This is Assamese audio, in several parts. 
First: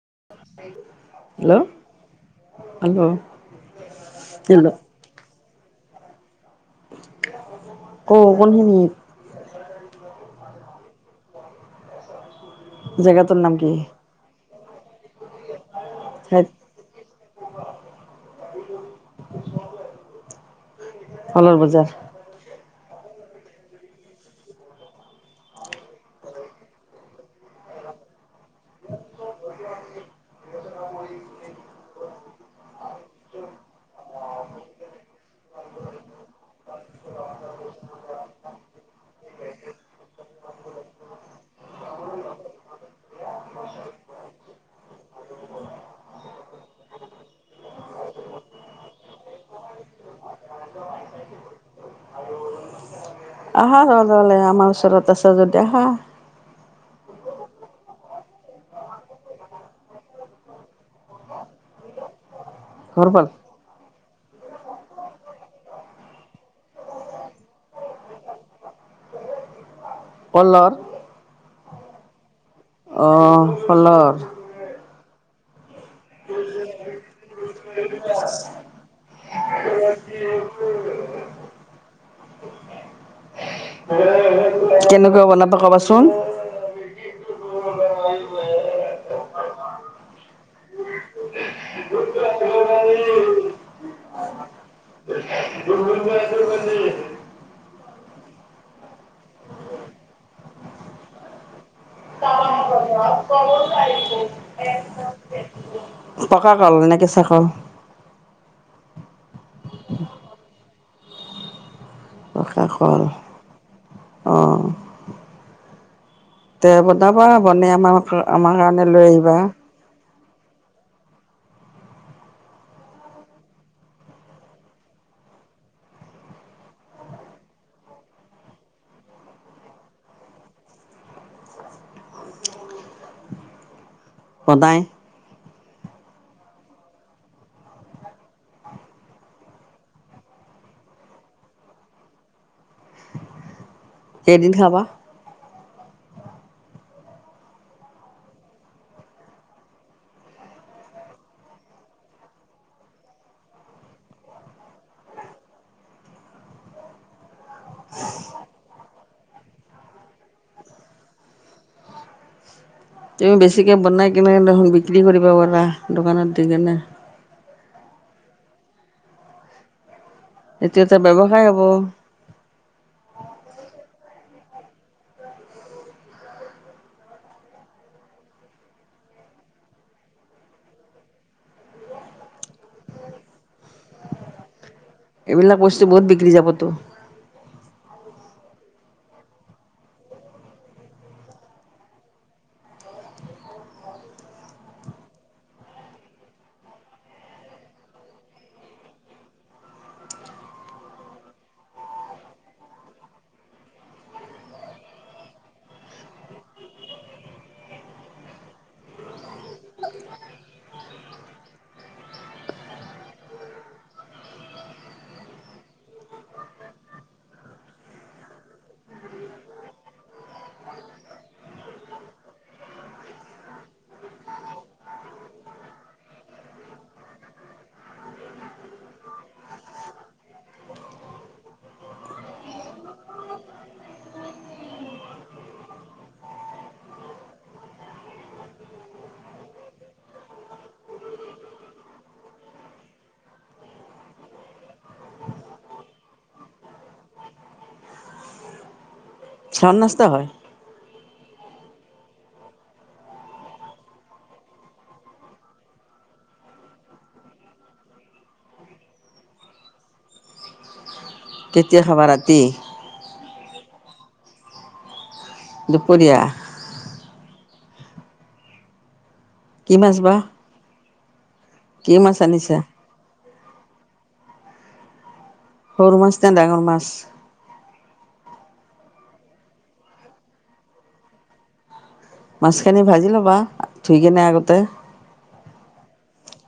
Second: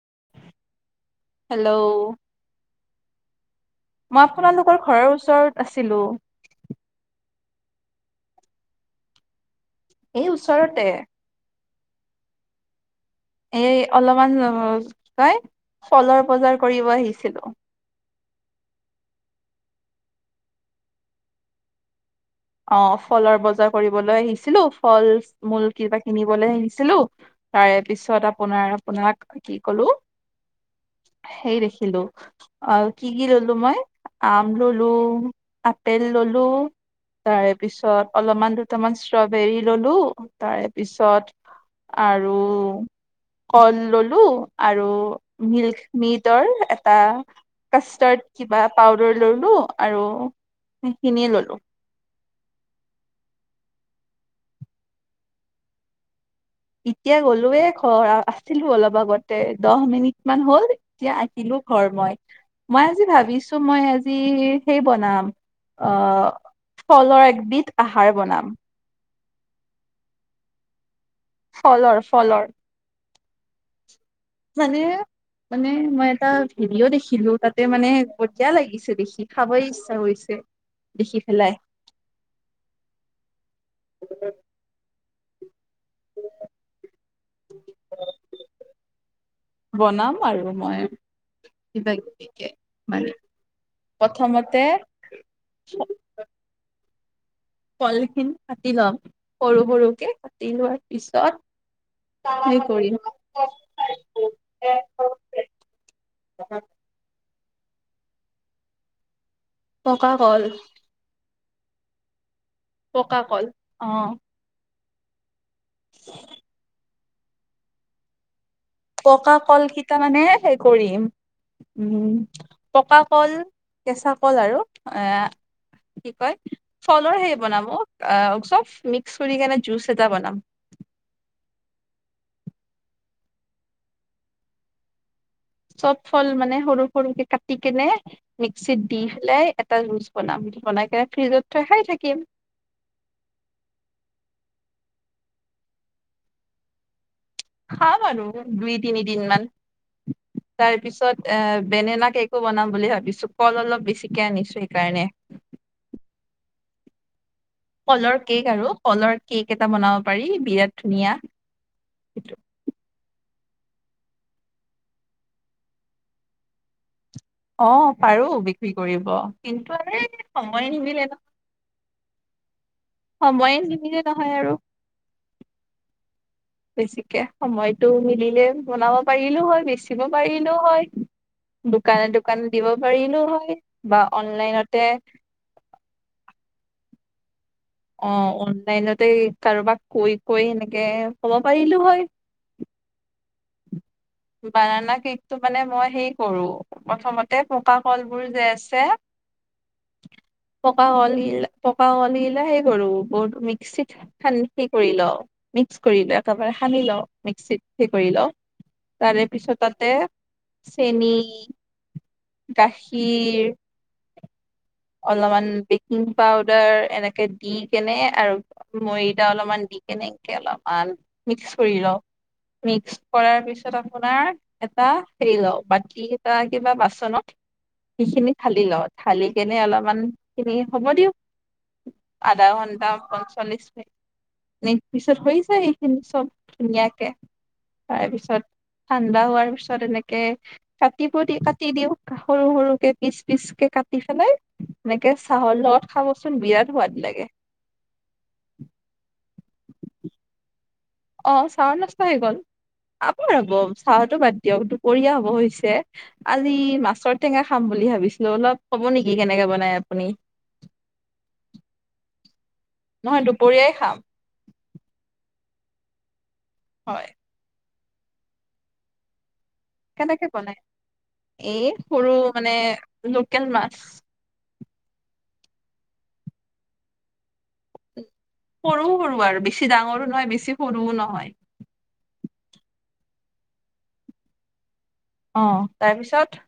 স হেল্ল' মই হেল্ল' আপোনালোকৰ ঘৰৰ ওচৰত আছ ছিলিলো ক কোন খিনিত এই ওচৰতে জেগাটোৰ নাম এ কি অলপমান হয় [unintelligible] হয় ফলৰ ঠাইত বজাৰ কৰিব আহিছিলো। [inaudible] ফলৰ বজাৰ? অ ফলৰ বজাৰ কৰিবলৈ আহিছিলো, ফল মূল কিবা কিনিবলৈ আহিছিলো, তাৰে পিছত আপোনাৰ আপোনাক কি কলো, সেই দেখিলো, অ কি-কি ললো মই? আম ললো, আপেল ললো, তাৰে পিছত অলপমান দুটামান ষ্ট্ৰবেৰী ললোঁ, তাৰে পিছত আৰু কল ললোঁ, আৰু মিল্ক মিটৰ এটা কাষ্টাৰ্ড কিবা পাউদাৰ ললোঁ আৰু সেইখিনি ললোঁ। আহা ৰ'ল'ল আমাৰ ওচৰত আচা যদি আহা। এতিয়া গলোয়ে ঘৰ, আছিলো অলপ আগতে দহ মিনিট মান হ'ল এতিয়া আকিলো ঘৰ মই। মই আজি ঘৰ পাল ভাবিছো মই আজি সেই বনাম আহ ফলৰ একবিধ আহাৰ বনাম ফলৰ? ফলৰ-ফলৰ। অঁ ফলৰ মানে মানে মই এটা ভিডিঅ' দেখিলো, তাতে মানে বঢ়িয়া লাগিছে দেখি খাবই ইচ্ছা কৰিছে দেখি পেলাই। কেনেকুৱা বনাব ক ছোন বনাম আৰু মই, কিবা কিবিকে মানে, প্ৰথমতে দুৰ্গ যগে [unintelligible] কলখিনি কাটি লম, সৰু-সৰু কে কাটি লোৱাৰ পিছত, কৰিম পকা কল নে কেঁচা কল? পকা কল। পকা কল। অ। অঁ উ [unintelligible] তে বনাবা, বনাই আমাৰ আমাৰ কাৰণে লৈ আহিবা। হ কৰিম। উম, পকা কল কেঁচা কল আৰু। এ কি কয়? ফলৰ সেই বনাম আহ চব মিক্স কৰি কেনে জুচ এটা বনাম। সদায় চব ফল মানে সৰু সৰুকে কাটি কেনে মিক্সিত দি পেলাই এটা জুচ বনাম, বনাই কিনে ফ্ৰিজত থৈ খাই থাকিম। কেইদিন খাবা? খাম আৰু দুই তিনি দিন মান, তাৰ পিছত এ বেনানা কেকো বনাম বুলি ভাবিছো কল অলপ বেছিকে আনিছো সেইকাৰণে। কলৰ কেক আৰু কলৰ কেক এটা বনাব পাৰি বিৰাট ধুনীয়া। তুমি বেছিকে বনাই কেনে দেখা বিক্ৰী কৰিবা পাৰা, দোকানত দি কেনে? অ পাৰো বিক্ৰী কৰিব কিন্তু এ সময়ে এইটো এটা নিমিলে ব্যৱসায় হ'ব সময়ে নিমিলে নহয় আৰু। বেছিকে সময়তটো মিলিলে বনাব পাৰিলো হয় বেছিব পাৰিলো হয়, দোকানে দোকানে দিব পাৰিলো হয়। বা অনলাইনতে এইবিলাক বস্তু বহুত বিক্ৰী যাবতো। অ', অনলাইনতে কাৰোবাক কৈ- কৈ এনেকে কব পাৰিলো হয়। বানানা কেকটো মানে মই হেই কৰো প্ৰথমতে পকা কলবোৰ যে আছে পকা কলিল পকা কলিলে হেই কৰো ব মিক্সিত কৰি ল মিক্স কৰি ল একেবাৰে সানি লওঁ মিক্সিত সেই কৰি লওঁ। তাৰে পিছত তাতে চেনী, গাখীৰ, অলপমান বেকিং পাউদাৰ এনেকে দি কেনে আৰু মইদা অলপমান দি কেনে এনেকে লগে অলপমান মিক্স কৰি লওঁ মিক্স কৰাৰ পিছত আপোনাৰ এটা হেৰি লওঁ বাতি এটা কিবা বাচনত সিখিনি ঢালি লওঁ। ঢালি কেনে অলপমান খিনি হ'ব দিওঁ আধা ঘন্টা পঞ্চল্লিশ মিনিট পিছত হৈ যায় এইখিনি চব ধুনীয়াকে তাৰপিছত ঠাণ্ডা হোৱাৰ পিছত এনেকে কাটিব দি কাটি দিওঁ সৰু- সৰুকে পিচ পিচকে কাট দি পেলাই এনেকে চাহৰ লগত খাবচোন বিৰাট সোৱাদ লাগে। চাম নষ্ট হয় অ', চাহৰ নষ্ট হৈ গল আপোনানি চাহতো বাদ দিয়ক দুপৰীয়া হব হৈছে আজি মাছৰ টেঙা খাম বুলি ভাবিছিলো অলপ কব নেকি কেনেকে বনাই আপুনি? কেতিয়া খাব ৰাতি? নহয় দুপৰীয়াই খাম। দুপৰীয়া হয়' কি মাছ বা কেনেকে বনাই? এই কি সৰু মাছ মানে আনিছা লোকেল মাছ। সৰু মাছ ন ডাঙৰ মাছ? সৰু-সৰু আৰু বেছি ডাঙৰো নহয় বেছি সৰুও নহয়। মাছখিনি ভাজি ল'বা ধুই কিনে আগতে। অ', তাৰপিছত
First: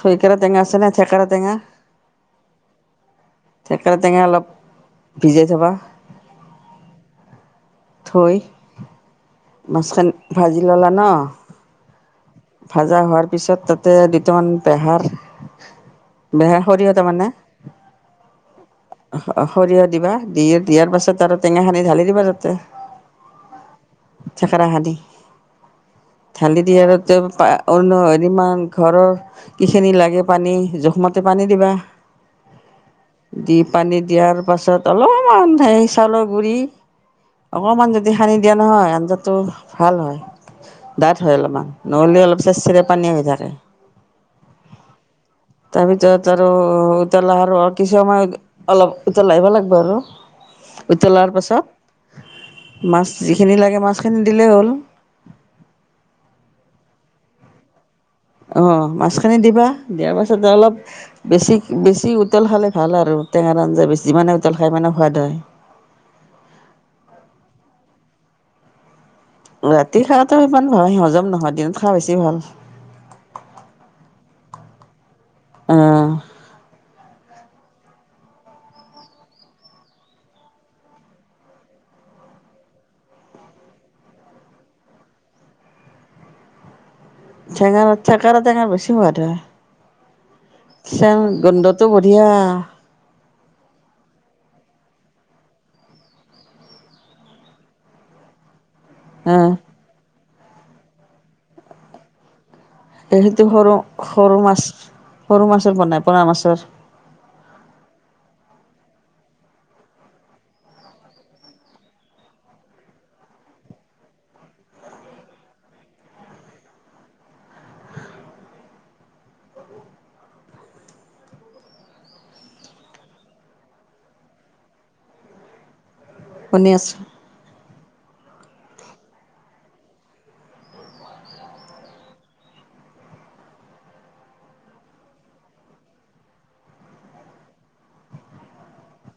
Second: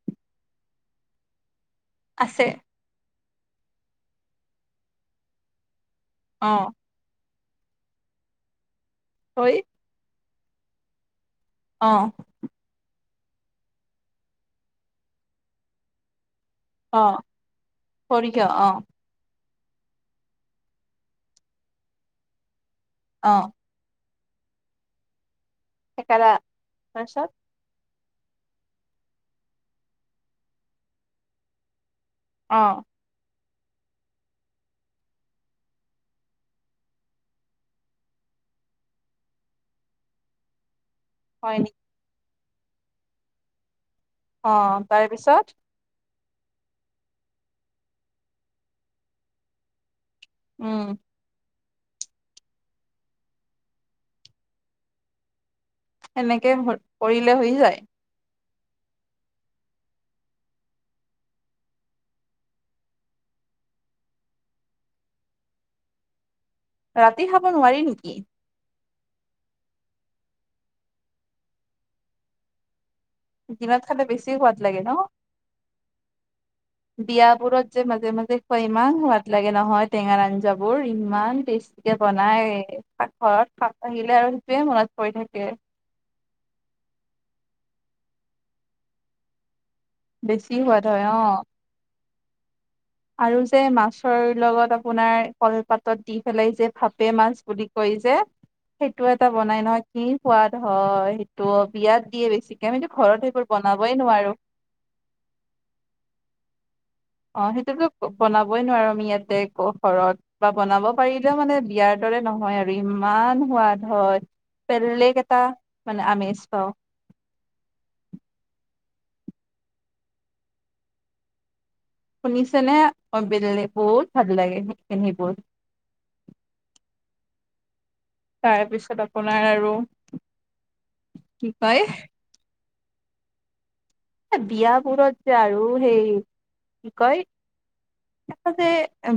থৈকেৰাৰ টঙা আছে নে থেকেৰা টঙা। আছে। থেকেৰা টেঙে অলপ ভিজাই থবা। অ', থৈ থৈ মাছখন ভাজি ল'লা ন অ', ভাজা হোৱাৰ পিছত তাতে দুটামান পেহাৰ বেহাৰ সৰিয়হ অ তাৰ মানে অঁ', সৰিয়হ অ সৰিয়হ দিবা দি দিয়াৰ পাছত আৰু টেঙাখানি ঢালি দিবা তাতে। অ', চাকৰাহাদি থেকেৰা ধালি দি‌ ৰ তাৰপিছত প অ হয় [unintelligible] মান ঘৰৰ কি খিনি লাগে পানী জোখমতে পানী দিবা। অ। দি পানী দিয়াৰ পাছত অলপমান সেই চাউলৰ গুৰি, অকণমান যদি সানি দিয়া নহয় আঞ্জাটো ভাল হয়। ডাঠ হয় অলপমান। অলপ চেচিৰে পানী হৈ থাকে। অ, তাৰ পিছত- তাত আৰু উতলা আৰু কিছু সময় অলপ উতলা আহিব লাগিব উম আৰু- উতলাৰ পাছত- মাছ যিখিনি লাগে মাছখিনি দিলেই হ'ল। সেনেকে পৰিলে হৈ যায়। অ মাছখিনি দিবা, দিয়াৰ পাছত অলপ বেছি বেছি উতল খালে ভাল আৰু টেঙাৰ আঞ্জা যিমানে উতল খায় সমানে সোৱাদ হয়। ৰাতি খাব নোৱাৰি নেকি? ৰাতি খোৱাটো ইমান ভাল সি হজম নহয় দিনত খোৱা বেছি ভাল। দিনত খালে বেছি সোৱাদ লাগে ন। অ। বিয়াবোৰত যে মাজে মাজে খুৱাই ইমান সোৱাদ লাগে নহয় টেঙাৰ আঞ্জাবোৰ ইমান টেষ্টিকে বনাই, পাক ঘৰত খাপ আহিলে আৰু সেইটোৱে মনত পৰি থাকে। টেঙাৰ, থেকেৰা টেঙাৰ বেছি সোৱাদ হয়। বেছি সোৱাদ হয় চেন অ', গোন্ধটো ব- দিয়া। আৰু যে মাছৰ লগত আপোনাৰ কলপাতত দি পেলাই যে ভাপে মাছ বুলি কয় যে। সেইটো এটা অঁ বনাই নহয় কি? সোৱাদ হয় সেইটো বিয়াত দিয়ে বেছি। এইটো সৰু, সৰু মাছ, সৰু মাছৰ বনাই পৰা মাছৰ- অ সেইটোতো বনাবই নোৱাৰো আমি ইয়াতে ঘৰত বা বনাব পাৰিলেও মানে বিয়াৰ দৰে নহয় আৰু ইমান সোৱাদ হয়, বেলেগ এটা মানে আমেজ পাওঁ। শুনিছেনে, অ ব বহুত ভাল লাগে সেইখিনি সেইব- শুনি আছোঁ। তাৰপিছত আপোনাৰ আৰু কি কয়? বিয়াবোৰত যে আৰু সেই, কি কয় যে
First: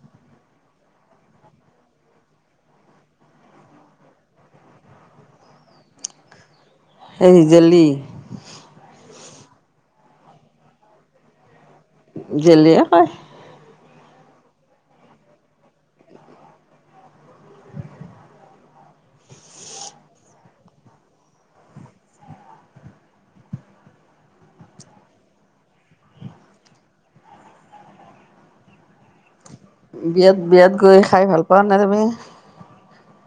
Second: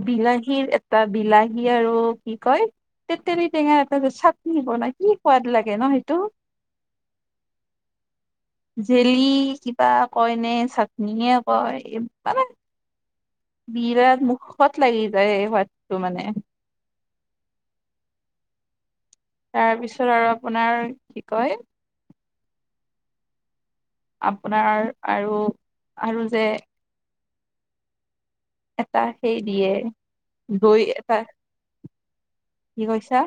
বিলাহীৰ এটা বিলাহী আৰু কি কয় তেতেলী টেঙা এটা যে চাটনি বনাই কি সোৱাদ লাগে ন সেইটো। এই জেলী- তাৰ কৈনে ছাটনি- কয় মানে- জেলিয়ে কয় বিৰাট মুখত লাগি যায় এই সোৱাদটো মানে- তাৰপিছত আৰু আপোনাৰ কি কয়? আপোনাৰ আৰু, আৰু যে- এটা সেই- দিয়ে বিয়াত বিয়াত দৈ গৈ এটা খাই ভাল পা নে তুমি? কি কৈছা?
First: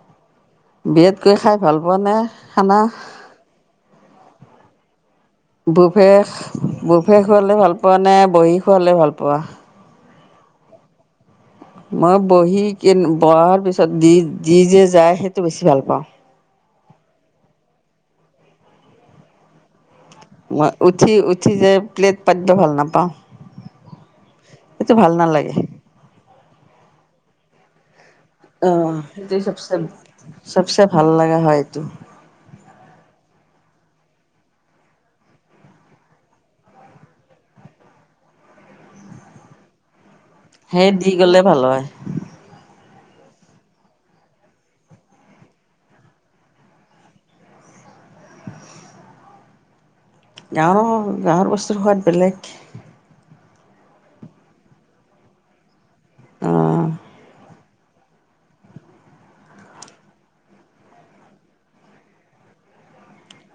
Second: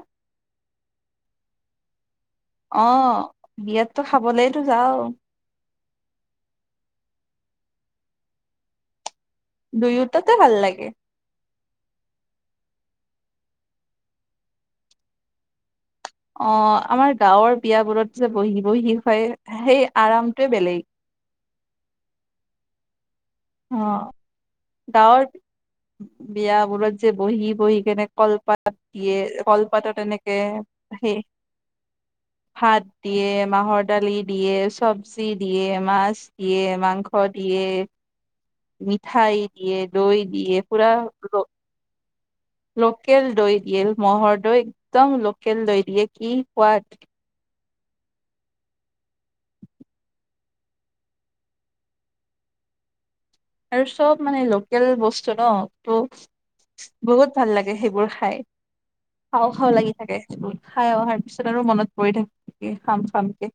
বিয়াত গৈ খাই ভাল পোৱা নে? খানা অ বিয়াত। তো খাবলেতো যাওঁ। বুফে বুফে খুৱালে ভাল পোৱা নে বহী খোৱালে ভাল পোৱা। দুয়োটাতে ভাল লাগে। মই বহি কেন বহাৰ পিছত দি যি যে যায় সেইটো বেছি ভাল পাওঁ। অ আমাৰ গাঁৱৰ বিয় বোৰত যে বহি বহি দেখুৱাই সেই। আৰামটোৱে ৱা বেলেগ ।উঠি উ উঠিযে প্লেট পাটদৃ ভাল নাপাওঁ। অ'। সেইটো ভাল ডাৱৰ। নালাগে বিয়া বোৰত যে বহি বহি কেনে--। অ কলপাত দিয়ে সেইটো চবচে কলপাতত এনেকে চবচে ভাল সেই লগা হয় এইটো ভাত দিয়ে। মাহৰ দালি দিয়ে, চব্জি দিয়ে, মাছ দিয়ে, মাংস দিয়ে। মিঠাই দিয়ে, দৈ দি--। সেই দি গলে ভাল হয়। লোকেল দৈ দিয়ে। ম'হৰ দৈ একদম লোকেল দৈ দিয়ে। কি সোৱাদ। গাওঁৰ- গাওঁৰ বস্তুৰ সোৱাদ বেলেগ। আৰু চব মানে লোকেল বস্তু ন। অ অ' বহুত ভাল লাগে। এ সেইবোৰ খাই খাওঁ খাওঁ লাগি থাকে। খাই অহাৰ পিছত আৰু মনত পৰি থাকে খাম খামকে।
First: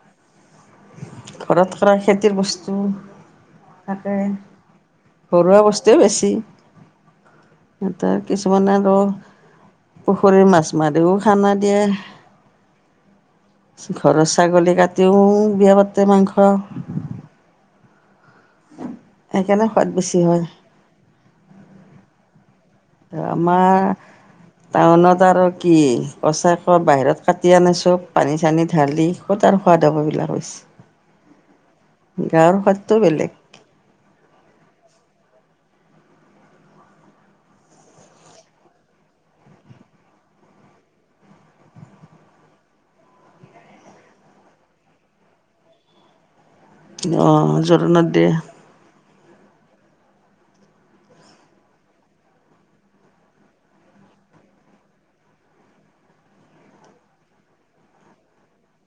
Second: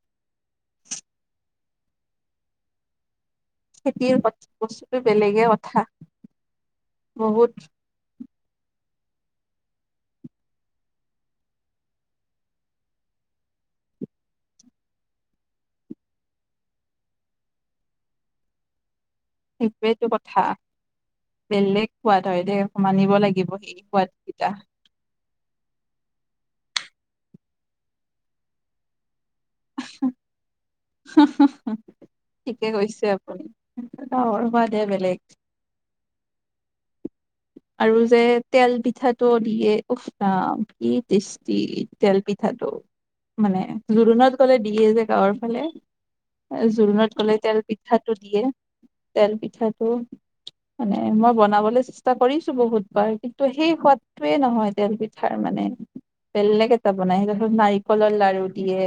ঘৰত কৰা খেতিৰ বস্তু। তাকে। খেতিৰ বস্তুটো বেলেগে ঘৰুৱা কথা বস্তুৱে বেছি বহুত সিহঁতৰ। কিছুমান আৰু পুখুৰীৰ মাছ মাৰিও খানা দিয়ে, ঘৰৰ ছাগলী কাটিও বিয়া পাত--। তে মাংস। [inaudible] সোৱাদ সেইটোৱেই টো বেছি হয় কথা বেলেগ সোৱাদ। [unintelligible] লাগিব আমাৰ সেই সোৱাদ কেইটা। টাউনত আৰু কি? পঁচাক বাহিৰত কাটি আনিছোঁ পানী চানী ঢালি। কত আৰ সোৱাদ হব ইবিলাক হৈছে। হাঁহ হাঁহ গাঁৱৰ থিকে সোৱাদটো কৈছে বেলেগ আপুনি। গাঁওৰ সোৱাদে বেলেগ। আৰু যে তেল পিঠাটো দিয়ে। উফ ৰাম কি টেষ্টি তেল পিঠাটো মানে। জোৰোণত গ'লে দিয়ে যে গাঁৱৰ ফালে। জোৰণত গলে অঁ তেল জোৰোণত পিঠাটো দিয়ে। তেল পিঠাটো। মানে মই বনাবলৈ চেষ্টা কৰিছো। বহুত বাৰ কিন্তু সেই সোৱাদটোৱে নহয় তেল পিঠাৰ মানে। বেলেগ এটা বনাই [unintelligible] নাৰিকলৰ লাৰু দিয়ে,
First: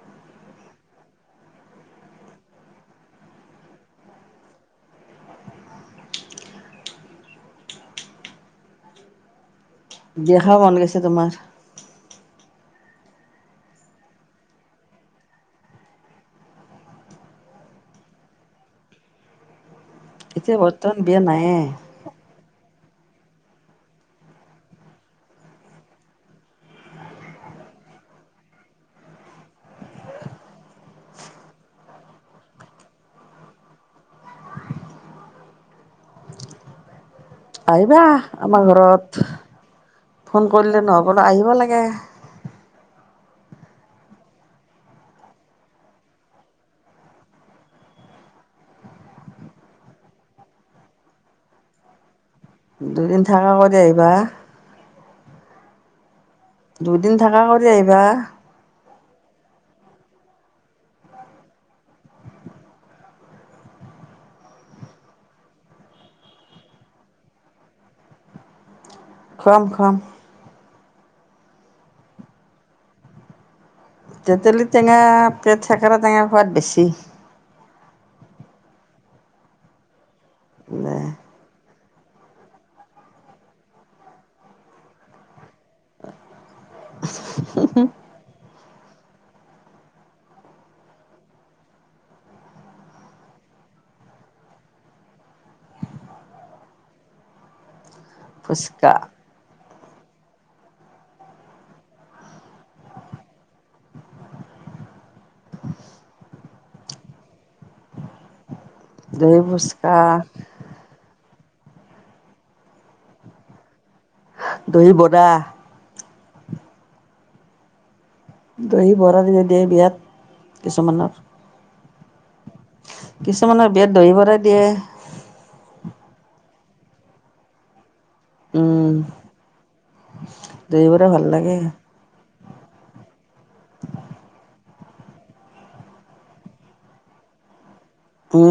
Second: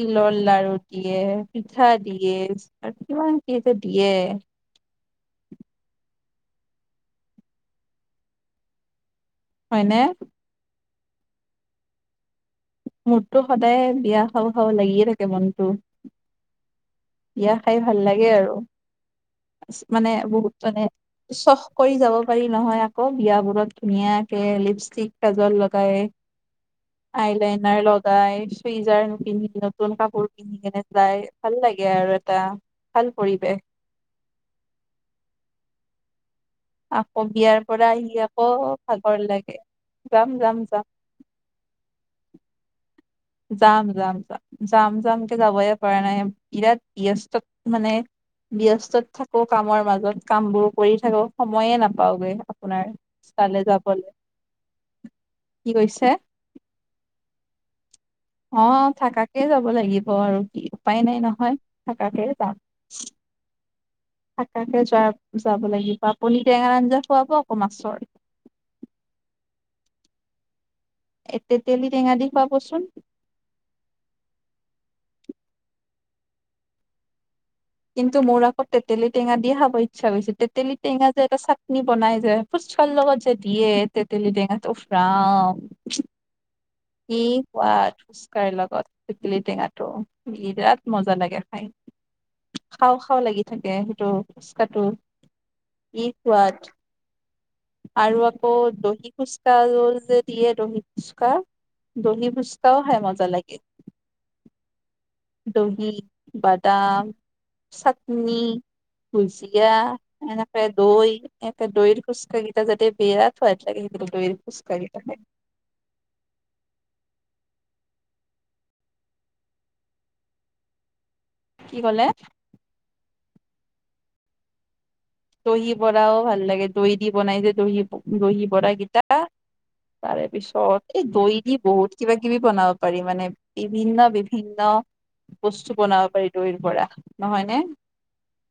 তিলৰ লাৰু দিয়ে, পিঠা দিয়ে আৰু কিমান কি যে দিয়ে। হয়নে? বিয়া খাবা মন গৈছে। তোমাৰ। মোৰটো সদায় বিয়া খাওঁ খাওঁ লাগিয়ে থাকে মনটো। বিয়া খাই ভাল লাগে আৰু। মানে বহুত এতিয়া মানে বৰ্তমান বিয়া নায়ে চখ কৰি যাব পাৰি নহয় আ আকৌ বিয়াবোৰত ধুনীয়াকে লিপষ্টিক কাজল লগাই, আইলাইনাৰ লগাই, চুইজাৰ পিন্ধি নতুন কাপোৰ পিন্ধি কেনে যাই ভাল লাগে। গে আৰু এটা ভাল পৰিৱেশ। অ আহিবা আমাৰ ঘৰত। লাগে যাম ফোন যাম যাম কল্লে নহ'ব ন আহিব লাগে। যাম যাম যাম। যাম যামকে যাবই পৰা নাই। বিৰাট ব্যস্তত মানে ব্যস্তত থাকো কামৰ মাজত কাম বোৰ কৰি থাকো সময়ে নাপাওগৈ। দুদিন থাকা কৰি আহিবা। কি কৈছে দুদিন থাকা কৰি আহিবা অ থাকাকে যাব লাগিব আৰু কি উপায় নাই নহয় থাকাকে যাম থাকাকে যোৱা যাব লাগিব আপুনি টেঙা আঞ্জা খুৱাব আকৌ মাছৰ খোৱাম খোৱাম তেতেলি টেঙা দি খুৱাবচোন তেতলি টেঙা পেট থেকেৰা টেঙাৰ সোৱাদ বেছি কিন্তু মোৰ আকৌ তেতেলী টেঙা দিয়ে খাব ইচ্ছা গৈছে তেতেলি টেঙা এটা চাক নি বনাই যায় ফোচাকাৰ লগত যে দিয়ে তেতেলি টেঙাটো ওফ ৰাম কি সোৱাদ ফোচকাৰ লগত তেতেলি টেঙাটো বিৰাট মজা লাগে খাই খাওঁ খাওঁ লাগি থাকে সেইটো ফোকাটো কি সোৱাদ আৰু আকৌ ফুচকা দহি ফোচকা ৰুল দিয়ে দহি ফুচকা দহি ফুচকাও খাই মজা লাগে দহি, বাদাম, চাটনি দহি তুলচিগিয়া ফুচকা এনেকে দৈ এ দৈৰ ফুচকা কিতা যে বিৰাত ফাইভ লাগে দৈৰ ফুচকা দহি কিতা খাই বৰা দহি বৰাৰ যে দিয়ে বিয়াত কিছুমানৰ কি ক'লে কিছুমানৰ বিয়াত দহিবৰাই দিয়ে দহি বৰাও ভাল লাগে দৈ দি বনাই যে দহি দহি বৰা উম, কিটা তাৰে দহি পিছত বৰা এই ভাল দৈ লাগে দি বহুত কিবা কি কিবি বনাব পাৰি মানে বিভিন্ন বিভিন্ন বস্তু বনাব পাৰি দৈৰ পৰা নহয় নে উম